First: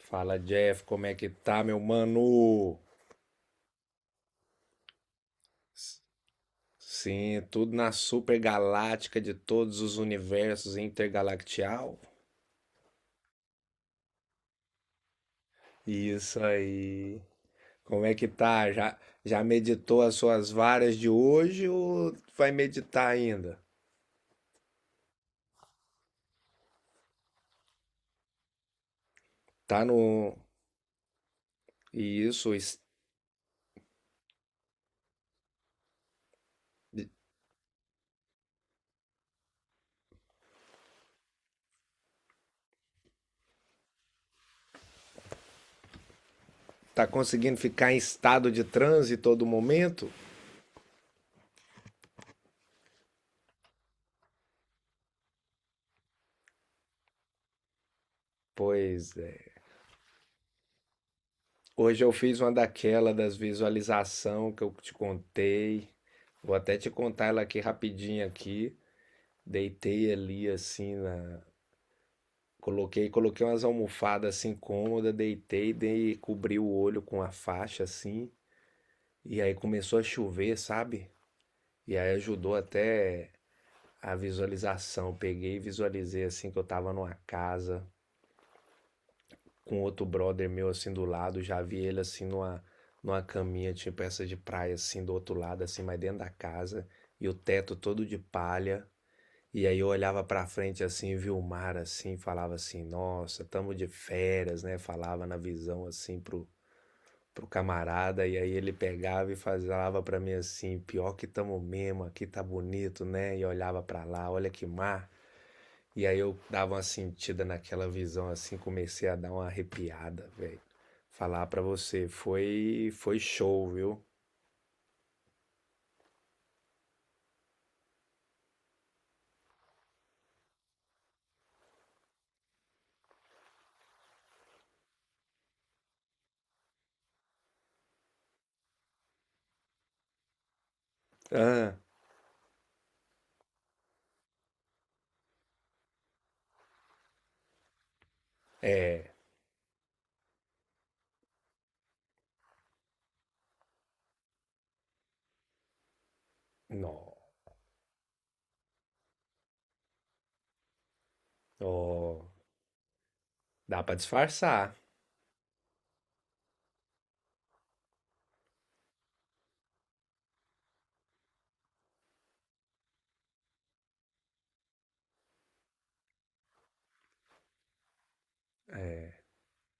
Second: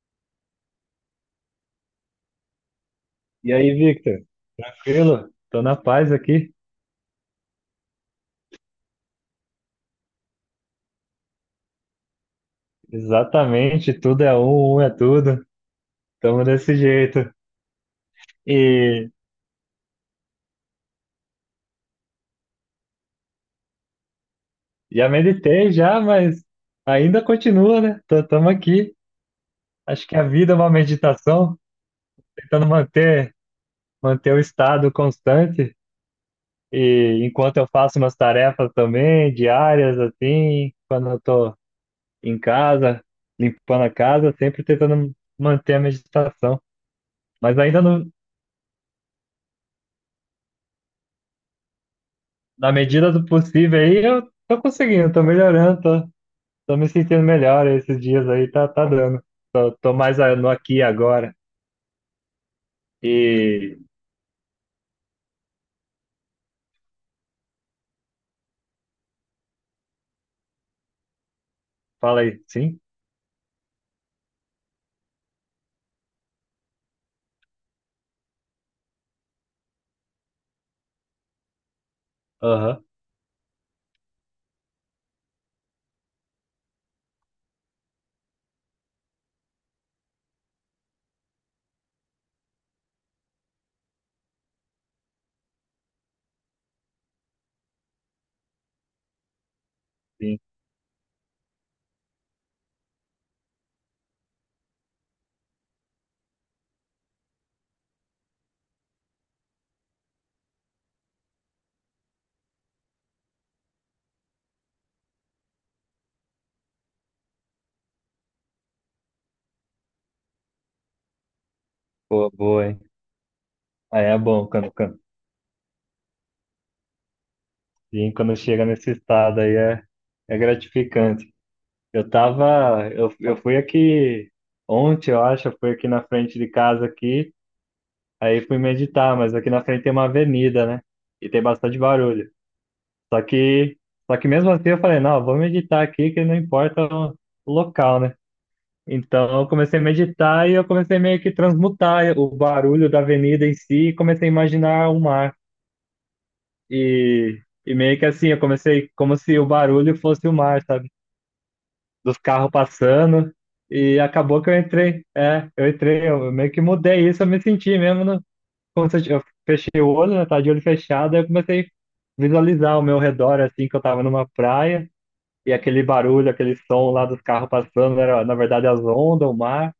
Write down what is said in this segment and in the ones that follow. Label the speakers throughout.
Speaker 1: Fala, Jeff, como é que tá, meu mano?
Speaker 2: E aí, Victor? Tranquilo? Tô na paz aqui.
Speaker 1: Sim, tudo na super galáctica de todos os universos intergalactial.
Speaker 2: Exatamente, tudo é um, um é tudo.
Speaker 1: Isso
Speaker 2: Tamo desse
Speaker 1: aí.
Speaker 2: jeito.
Speaker 1: Como é que tá? Já,
Speaker 2: E
Speaker 1: já meditou as suas varas de hoje ou vai meditar ainda?
Speaker 2: já meditei já, mas ainda continua, né? Tamo aqui.
Speaker 1: Tá
Speaker 2: Acho que a
Speaker 1: no.
Speaker 2: vida é uma meditação,
Speaker 1: Isso,
Speaker 2: tentando manter o estado constante. E enquanto eu faço umas tarefas também, diárias, assim, quando eu tô em casa, limpando a casa, sempre tentando manter a meditação.
Speaker 1: tá conseguindo
Speaker 2: Mas ainda
Speaker 1: ficar em
Speaker 2: não,
Speaker 1: estado de transe todo momento?
Speaker 2: na medida do possível aí, eu tô conseguindo, tô melhorando, tô me sentindo melhor esses dias aí, tá, tá
Speaker 1: Pois
Speaker 2: dando.
Speaker 1: é.
Speaker 2: Tô mais no aqui e agora.
Speaker 1: Hoje eu fiz uma daquela das
Speaker 2: E
Speaker 1: visualização que eu te contei. Vou até te contar ela aqui rapidinho aqui. Deitei ali assim na
Speaker 2: fala aí, sim?
Speaker 1: coloquei umas almofadas assim cômoda, deitei, dei cobri o olho com a faixa assim, e aí começou a chover, sabe? E aí ajudou
Speaker 2: Aham,
Speaker 1: até a visualização. Peguei e visualizei assim que eu tava numa casa com outro brother meu assim do lado, já vi ele assim numa, numa caminha, tipo essa de praia, assim do outro lado, assim, mas dentro da casa, e o teto todo de palha. E aí eu olhava
Speaker 2: sim.
Speaker 1: pra frente assim, via o mar assim, falava assim, nossa, tamo de férias, né? Falava na visão assim pro, pro camarada, e aí ele pegava e falava pra mim assim, pior que tamo mesmo, aqui tá bonito, né? E olhava pra lá, olha que mar. E aí eu dava uma sentida naquela visão assim, comecei a dar uma arrepiada, velho. Falar pra você,
Speaker 2: Boa, boa, hein?
Speaker 1: foi show, viu?
Speaker 2: Aí é bom quando, sim, quando chega nesse estado aí é, é gratificante. Eu fui aqui ontem, eu acho, eu fui aqui na frente de casa aqui, aí fui meditar, mas aqui na frente tem uma avenida, né? E tem
Speaker 1: Ah,
Speaker 2: bastante barulho. Só que, Só que mesmo assim eu falei, não, vou meditar aqui que não importa o local, né?
Speaker 1: é,
Speaker 2: Então eu comecei a meditar e eu comecei meio que transmutar o barulho da avenida em si e comecei a imaginar o mar.
Speaker 1: não.
Speaker 2: E, e meio que assim, eu comecei como se o barulho fosse o mar, sabe? Dos
Speaker 1: Ó,
Speaker 2: carros passando.
Speaker 1: dá pra
Speaker 2: E acabou que
Speaker 1: disfarçar.
Speaker 2: eu entrei, eu meio que mudei isso, eu me senti mesmo, no, como se eu, eu fechei o olho, né, tava de olho fechado, aí eu comecei a visualizar o meu redor, assim, que eu tava numa praia. E aquele barulho, aquele som lá dos carros passando, era na verdade as
Speaker 1: É,
Speaker 2: ondas, o mar.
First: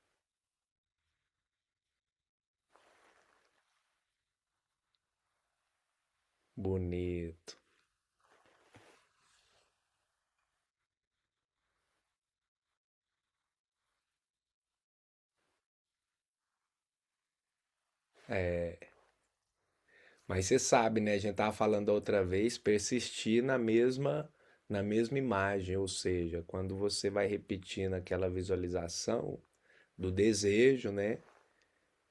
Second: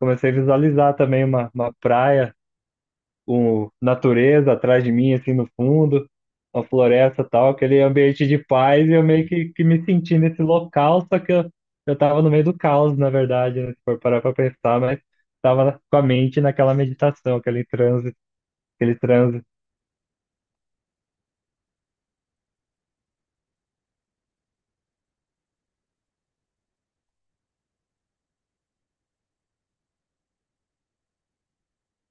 Speaker 2: Comecei a visualizar também uma praia, um, natureza atrás de mim, assim no fundo, uma floresta e tal,
Speaker 1: bonito.
Speaker 2: aquele ambiente de paz. E eu meio que me senti nesse local, só que eu tava no meio do caos, na verdade, né, se for parar pra pensar, mas tava com a mente naquela meditação, aquele transe,
Speaker 1: Mas você sabe, né? A gente tava falando outra vez, persistir na mesma imagem, ou seja, quando você vai repetindo aquela visualização do desejo, né?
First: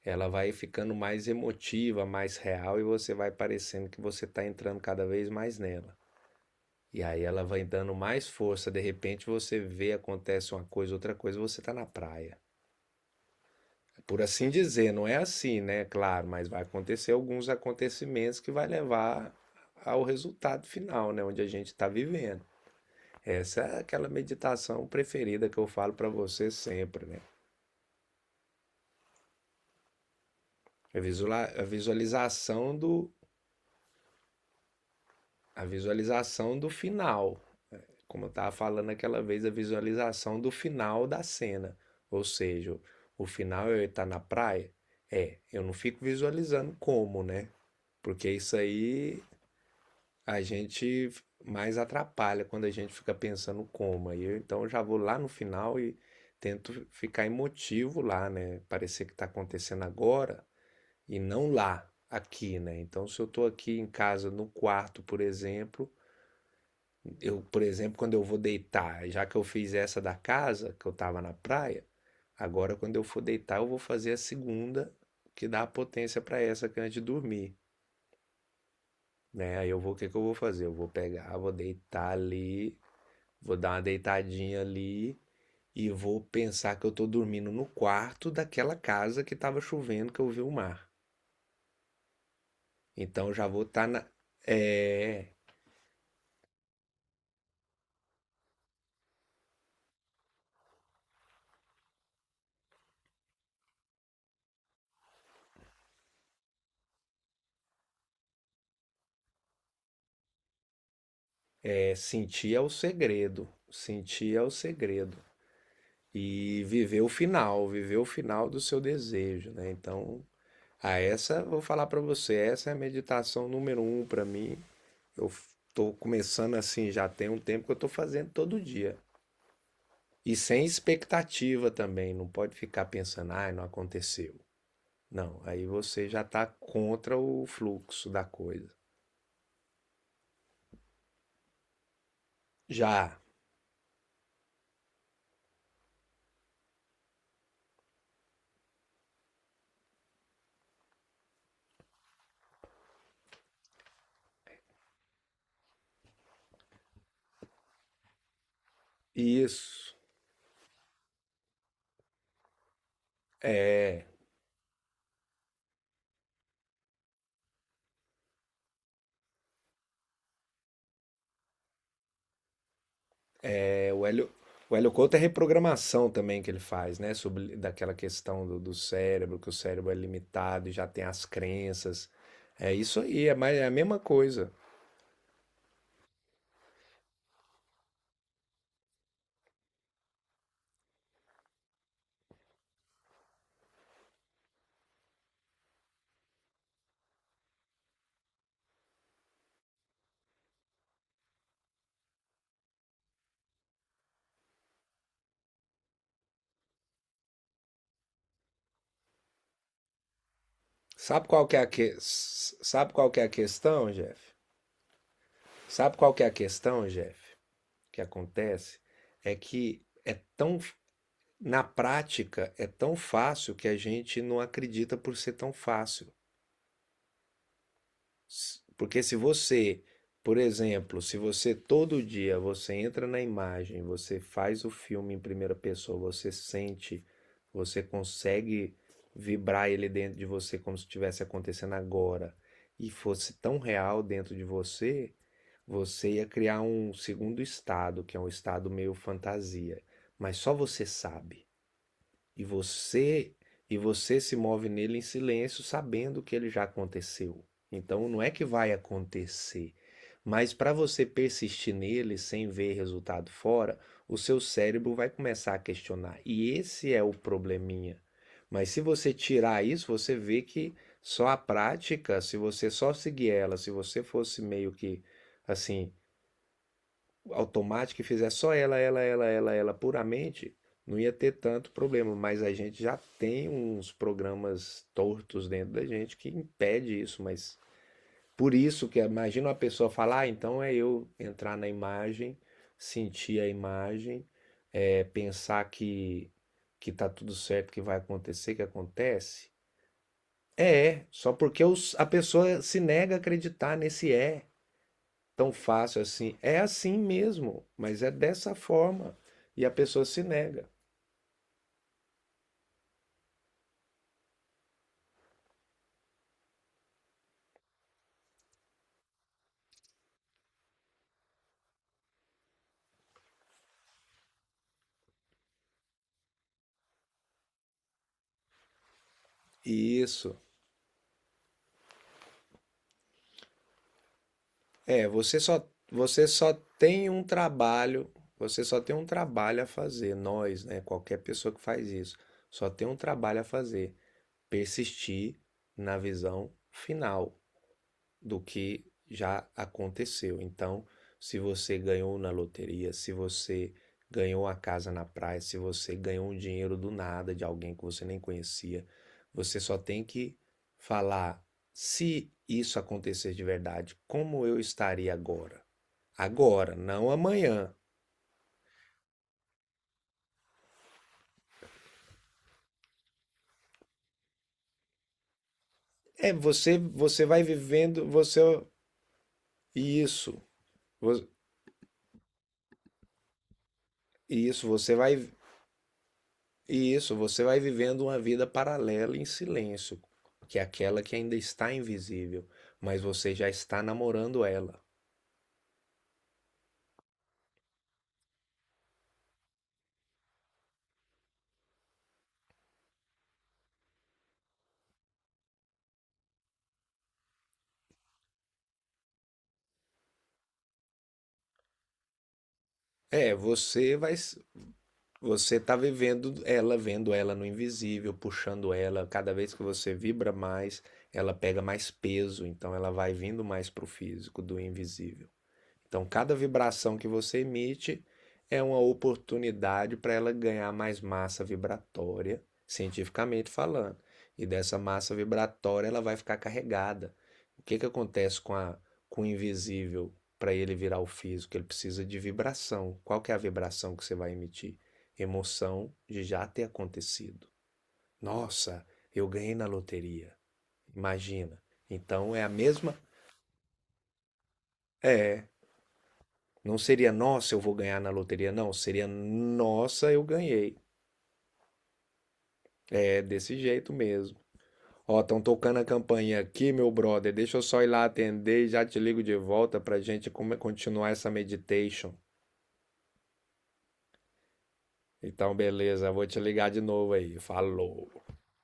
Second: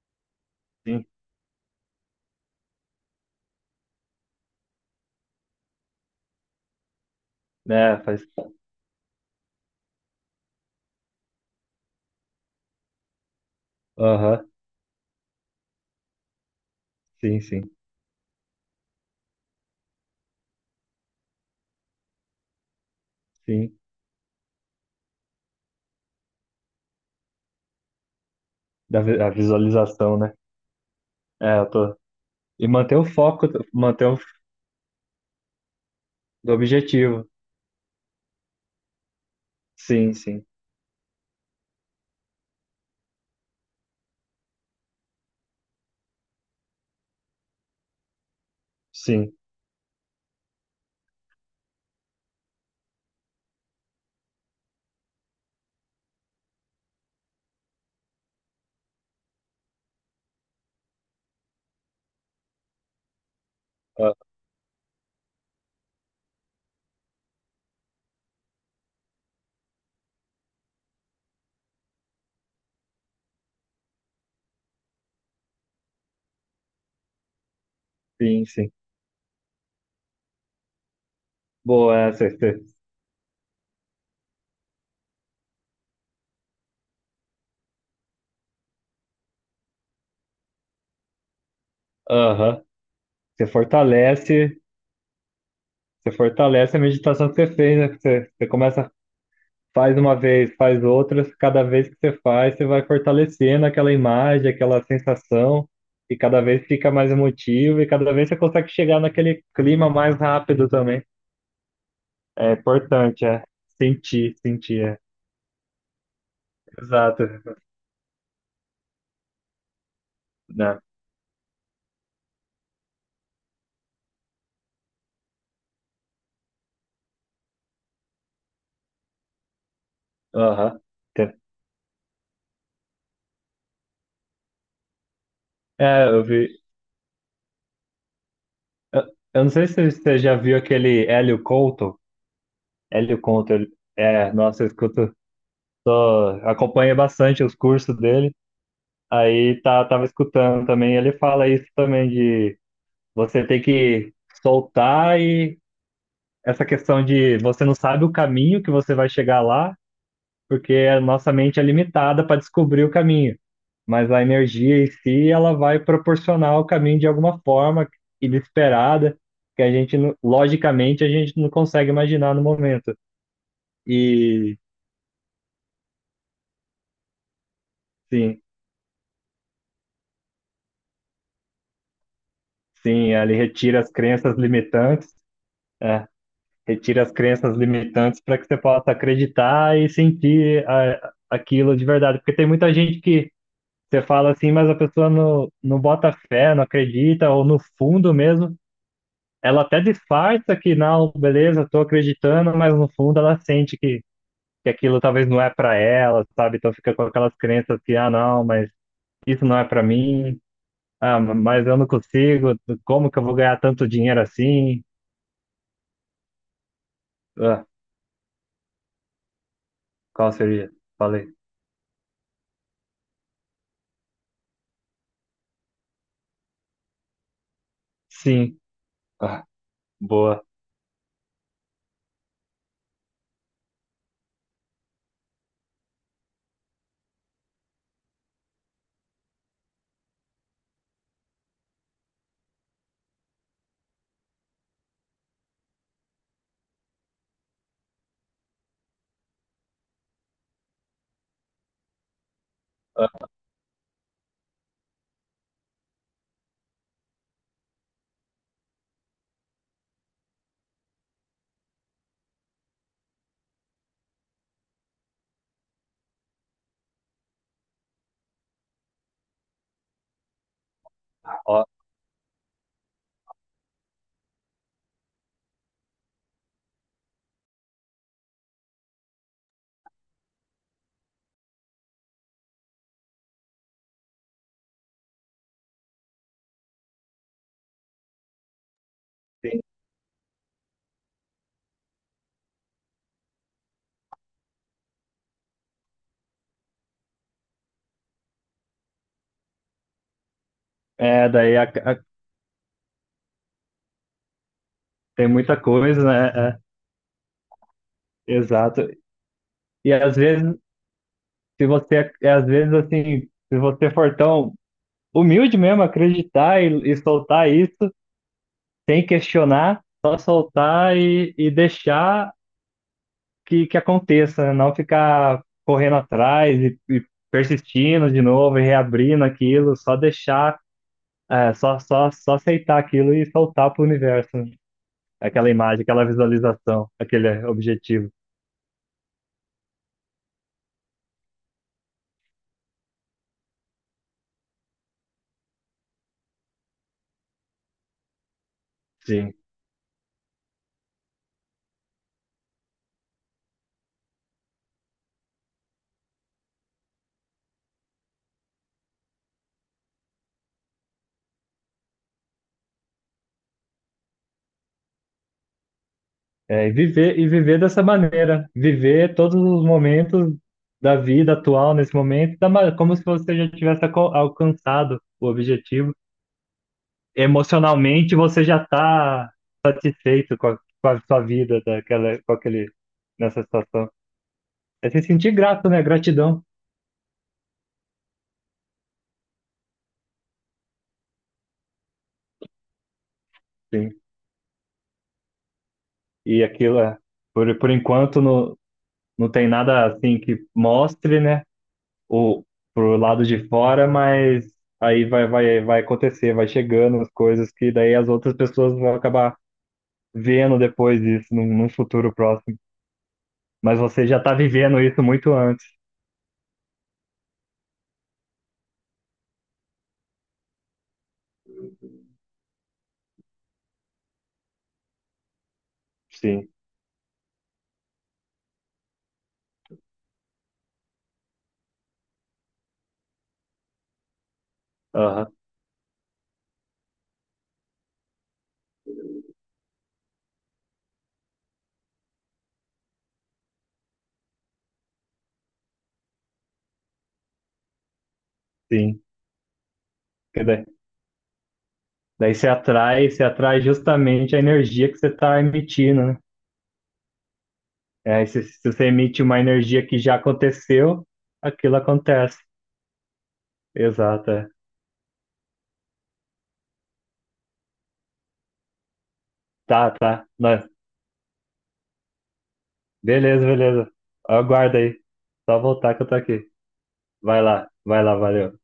Speaker 1: Ela vai ficando
Speaker 2: sim,
Speaker 1: mais emotiva, mais real e você vai parecendo que você está entrando cada vez mais nela. E aí ela vai dando
Speaker 2: né? Faz.
Speaker 1: mais força, de repente você vê, acontece uma coisa, outra coisa, você está na praia. É. Por assim
Speaker 2: Aham,
Speaker 1: dizer, não é assim, né? Claro, mas vai acontecer
Speaker 2: sim,
Speaker 1: alguns
Speaker 2: sim,
Speaker 1: acontecimentos que vai levar ao resultado final, né? Onde a gente está vivendo. Essa
Speaker 2: sim.
Speaker 1: é aquela meditação preferida que eu falo para você sempre, né?
Speaker 2: Da a visualização, né? É,
Speaker 1: A
Speaker 2: eu tô. E
Speaker 1: visualização
Speaker 2: manter o
Speaker 1: do
Speaker 2: foco, manter o
Speaker 1: a
Speaker 2: do
Speaker 1: visualização do
Speaker 2: objetivo.
Speaker 1: final, como eu estava falando aquela vez, a
Speaker 2: Sim,
Speaker 1: visualização
Speaker 2: sim,
Speaker 1: do final da cena. Ou seja, o final é eu estar na praia? É, eu não fico visualizando como, né? Porque isso aí
Speaker 2: sim.
Speaker 1: a gente mais atrapalha quando a gente fica pensando como. Aí eu então eu já vou lá no final e tento ficar emotivo lá, né? Parecer que está acontecendo agora e não lá, aqui, né? Então se eu estou aqui em
Speaker 2: Ah,
Speaker 1: casa, no quarto, por exemplo quando eu vou deitar, já que eu fiz essa da casa, que eu tava na praia, agora quando eu for deitar, eu vou fazer a segunda que dá a potência pra essa que é antes de dormir,
Speaker 2: sim, sim.
Speaker 1: né? Aí eu vou, o que que eu vou fazer? Eu vou pegar, vou
Speaker 2: Boa
Speaker 1: deitar
Speaker 2: essa. Você,
Speaker 1: ali, vou dar uma deitadinha ali e vou pensar que eu tô dormindo no quarto daquela casa que tava chovendo, que eu vi o mar.
Speaker 2: aham.
Speaker 1: Então
Speaker 2: Você
Speaker 1: já vou estar na é,
Speaker 2: fortalece, você fortalece a meditação que você fez, né? Você, você começa, faz uma vez, faz outras, cada vez que você faz, você vai fortalecendo aquela imagem, aquela sensação, e cada vez fica mais emotivo, e cada vez você consegue chegar naquele clima mais rápido também.
Speaker 1: é
Speaker 2: É
Speaker 1: sentir é o
Speaker 2: importante, é.
Speaker 1: segredo, sentir
Speaker 2: Sentir,
Speaker 1: é o
Speaker 2: sentir, é.
Speaker 1: segredo. E
Speaker 2: Exato.
Speaker 1: viver o final do seu desejo, né? Então,
Speaker 2: Né?
Speaker 1: a essa vou falar para você, essa é a meditação número um para mim. Eu estou começando assim, já tem um tempo que eu estou fazendo todo dia. E sem
Speaker 2: Aham.
Speaker 1: expectativa também, não pode ficar pensando, ai, não aconteceu. Não, aí você
Speaker 2: É,
Speaker 1: já
Speaker 2: eu
Speaker 1: está
Speaker 2: vi.
Speaker 1: contra o fluxo da coisa.
Speaker 2: Eu, eu não sei se você já viu aquele Hélio Couto.
Speaker 1: Já,
Speaker 2: Hélio Couto, é, nossa, eu escuto, ó, acompanho bastante os cursos dele. Aí tá, tava escutando também. Ele fala isso também de você ter que soltar e essa questão de você não sabe o caminho que você vai chegar lá,
Speaker 1: isso,
Speaker 2: porque a nossa mente é limitada para descobrir o caminho.
Speaker 1: é.
Speaker 2: Mas a energia em si, ela vai proporcionar o caminho de alguma forma inesperada, que a gente, logicamente, a gente não consegue imaginar no momento.
Speaker 1: É,
Speaker 2: E
Speaker 1: o Hélio Couto é reprogramação também que ele faz, né? Sobre daquela
Speaker 2: sim,
Speaker 1: questão do cérebro, que o cérebro é limitado e já tem as crenças. É isso
Speaker 2: sim,
Speaker 1: aí, é,
Speaker 2: ele
Speaker 1: mais, é a
Speaker 2: retira as
Speaker 1: mesma
Speaker 2: crenças
Speaker 1: coisa.
Speaker 2: limitantes, é, retira as crenças limitantes para que você possa acreditar e sentir aquilo de verdade. Porque tem muita gente que você fala assim, mas a pessoa não bota fé, não acredita, ou no fundo mesmo ela até disfarça que não, beleza, tô acreditando, mas no fundo ela sente que aquilo talvez não é pra ela, sabe? Então fica com aquelas crenças que, ah, não, mas isso não é pra mim, ah,
Speaker 1: Sabe qual que é
Speaker 2: mas
Speaker 1: a
Speaker 2: eu não
Speaker 1: que...
Speaker 2: consigo,
Speaker 1: sabe
Speaker 2: como
Speaker 1: qual
Speaker 2: que
Speaker 1: que
Speaker 2: eu
Speaker 1: é a
Speaker 2: vou ganhar tanto
Speaker 1: questão, Jeff?
Speaker 2: dinheiro assim?
Speaker 1: Sabe qual que é a questão, Jeff?
Speaker 2: Ah,
Speaker 1: Que acontece é que é
Speaker 2: qual
Speaker 1: tão
Speaker 2: seria? Falei.
Speaker 1: na prática é tão fácil que a gente não acredita por ser tão fácil.
Speaker 2: Sim.
Speaker 1: Porque se
Speaker 2: Ah,
Speaker 1: você, por
Speaker 2: boa.
Speaker 1: exemplo, se você todo dia você entra na imagem, você faz o filme em primeira pessoa, você sente, você consegue vibrar ele dentro de você como se estivesse acontecendo agora, e fosse tão real dentro de você, você ia criar um segundo estado, que é um estado meio fantasia, mas só você sabe. E
Speaker 2: Ah,
Speaker 1: você e você se move nele em silêncio, sabendo que ele já aconteceu. Então não é que vai acontecer, mas para você persistir nele sem ver resultado fora, o seu cérebro vai começar a questionar. E esse é o probleminha. Mas se você tirar isso, você vê que só a
Speaker 2: ó,
Speaker 1: prática, se você só seguir ela, se você fosse meio que assim, automática e fizer só ela, ela, ela, ela, ela puramente, não ia ter tanto problema. Mas a gente já tem uns programas tortos dentro da gente que impede isso. Mas por isso que imagina uma
Speaker 2: sim.
Speaker 1: pessoa falar, ah, então é eu entrar na imagem, sentir a imagem, é, pensar que tá tudo certo, que vai acontecer, que acontece. É,
Speaker 2: É,
Speaker 1: só
Speaker 2: daí
Speaker 1: porque a pessoa se nega a acreditar nesse é
Speaker 2: tem
Speaker 1: tão
Speaker 2: muita
Speaker 1: fácil
Speaker 2: coisa,
Speaker 1: assim.
Speaker 2: né?
Speaker 1: É assim mesmo, mas é
Speaker 2: É,
Speaker 1: dessa
Speaker 2: exato.
Speaker 1: forma. E a
Speaker 2: E
Speaker 1: pessoa
Speaker 2: às
Speaker 1: se
Speaker 2: vezes,
Speaker 1: nega.
Speaker 2: se você, é, às vezes assim, se você for tão humilde mesmo, acreditar e soltar isso, sem questionar, só soltar e deixar que aconteça, né? Não ficar correndo atrás e persistindo de novo e reabrindo aquilo, só
Speaker 1: Isso.
Speaker 2: deixar, é, só aceitar aquilo e soltar para o universo, né?
Speaker 1: É, você
Speaker 2: Aquela
Speaker 1: só,
Speaker 2: imagem, aquela
Speaker 1: você só
Speaker 2: visualização,
Speaker 1: tem um
Speaker 2: aquele objetivo.
Speaker 1: trabalho, você só tem um trabalho a fazer. Nós, né? Qualquer pessoa que faz isso, só tem um trabalho a fazer. Persistir na visão final do que
Speaker 2: Sim.
Speaker 1: já aconteceu. Então, se você ganhou na loteria, se você ganhou a casa na praia, se você ganhou um dinheiro do nada de alguém que você nem conhecia, você só tem que falar se isso acontecer de verdade, como eu estaria agora?
Speaker 2: É, e
Speaker 1: Agora, não
Speaker 2: viver
Speaker 1: amanhã.
Speaker 2: dessa maneira, viver todos os momentos da vida atual nesse momento, da como se você já tivesse alcançado o objetivo.
Speaker 1: É você, você vai vivendo,
Speaker 2: Emocionalmente,
Speaker 1: você
Speaker 2: você já está satisfeito
Speaker 1: isso,
Speaker 2: com a sua vida daquela, com aquele, nessa situação.
Speaker 1: isso
Speaker 2: É
Speaker 1: você
Speaker 2: se
Speaker 1: vai
Speaker 2: sentir grato, né? Gratidão,
Speaker 1: E Isso, você vai vivendo uma vida paralela em silêncio, que é aquela que ainda está invisível, mas você já está
Speaker 2: sim.
Speaker 1: namorando ela.
Speaker 2: E aquilo, é, por enquanto, não, não tem nada assim que mostre, né? O pro lado de fora, mas aí vai acontecer, vai chegando as coisas que daí as outras pessoas vão acabar vendo depois disso, num futuro próximo.
Speaker 1: É,
Speaker 2: Mas
Speaker 1: você
Speaker 2: você
Speaker 1: vai,
Speaker 2: já tá vivendo isso muito
Speaker 1: você
Speaker 2: antes.
Speaker 1: está vivendo ela, vendo ela no invisível, puxando ela. Cada vez que você vibra mais, ela pega mais peso, então ela vai vindo mais para o físico, do invisível. Então, cada
Speaker 2: Sim.
Speaker 1: vibração que você emite é uma oportunidade para ela ganhar mais massa vibratória, cientificamente falando. E dessa massa
Speaker 2: Aham,
Speaker 1: vibratória ela vai ficar carregada. O que, que acontece com o invisível para ele virar o físico? Ele precisa de vibração. Qual que é a vibração que você vai emitir? Emoção de já ter acontecido. Nossa,
Speaker 2: sim.
Speaker 1: eu ganhei na loteria.
Speaker 2: Porque daí,
Speaker 1: Imagina.
Speaker 2: daí
Speaker 1: Então é a mesma.
Speaker 2: você atrai justamente a energia que você está
Speaker 1: É,
Speaker 2: emitindo, né?
Speaker 1: não seria nossa, eu vou ganhar na
Speaker 2: É,
Speaker 1: loteria,
Speaker 2: se
Speaker 1: não.
Speaker 2: você
Speaker 1: Seria
Speaker 2: emite uma energia que
Speaker 1: nossa,
Speaker 2: já
Speaker 1: eu ganhei.
Speaker 2: aconteceu, aquilo acontece.
Speaker 1: É desse jeito
Speaker 2: Exato.
Speaker 1: mesmo.
Speaker 2: É.
Speaker 1: Ó, estão tocando a campainha aqui, meu brother. Deixa eu só ir lá atender e já te ligo de volta
Speaker 2: Tá,
Speaker 1: pra
Speaker 2: tá.
Speaker 1: gente
Speaker 2: Não,
Speaker 1: continuar essa meditation.
Speaker 2: beleza, beleza. Aguarda aí.
Speaker 1: Então,
Speaker 2: Só voltar que eu
Speaker 1: beleza,
Speaker 2: tô
Speaker 1: vou te
Speaker 2: aqui.
Speaker 1: ligar de novo aí.
Speaker 2: Vai
Speaker 1: Falou.
Speaker 2: lá, valeu.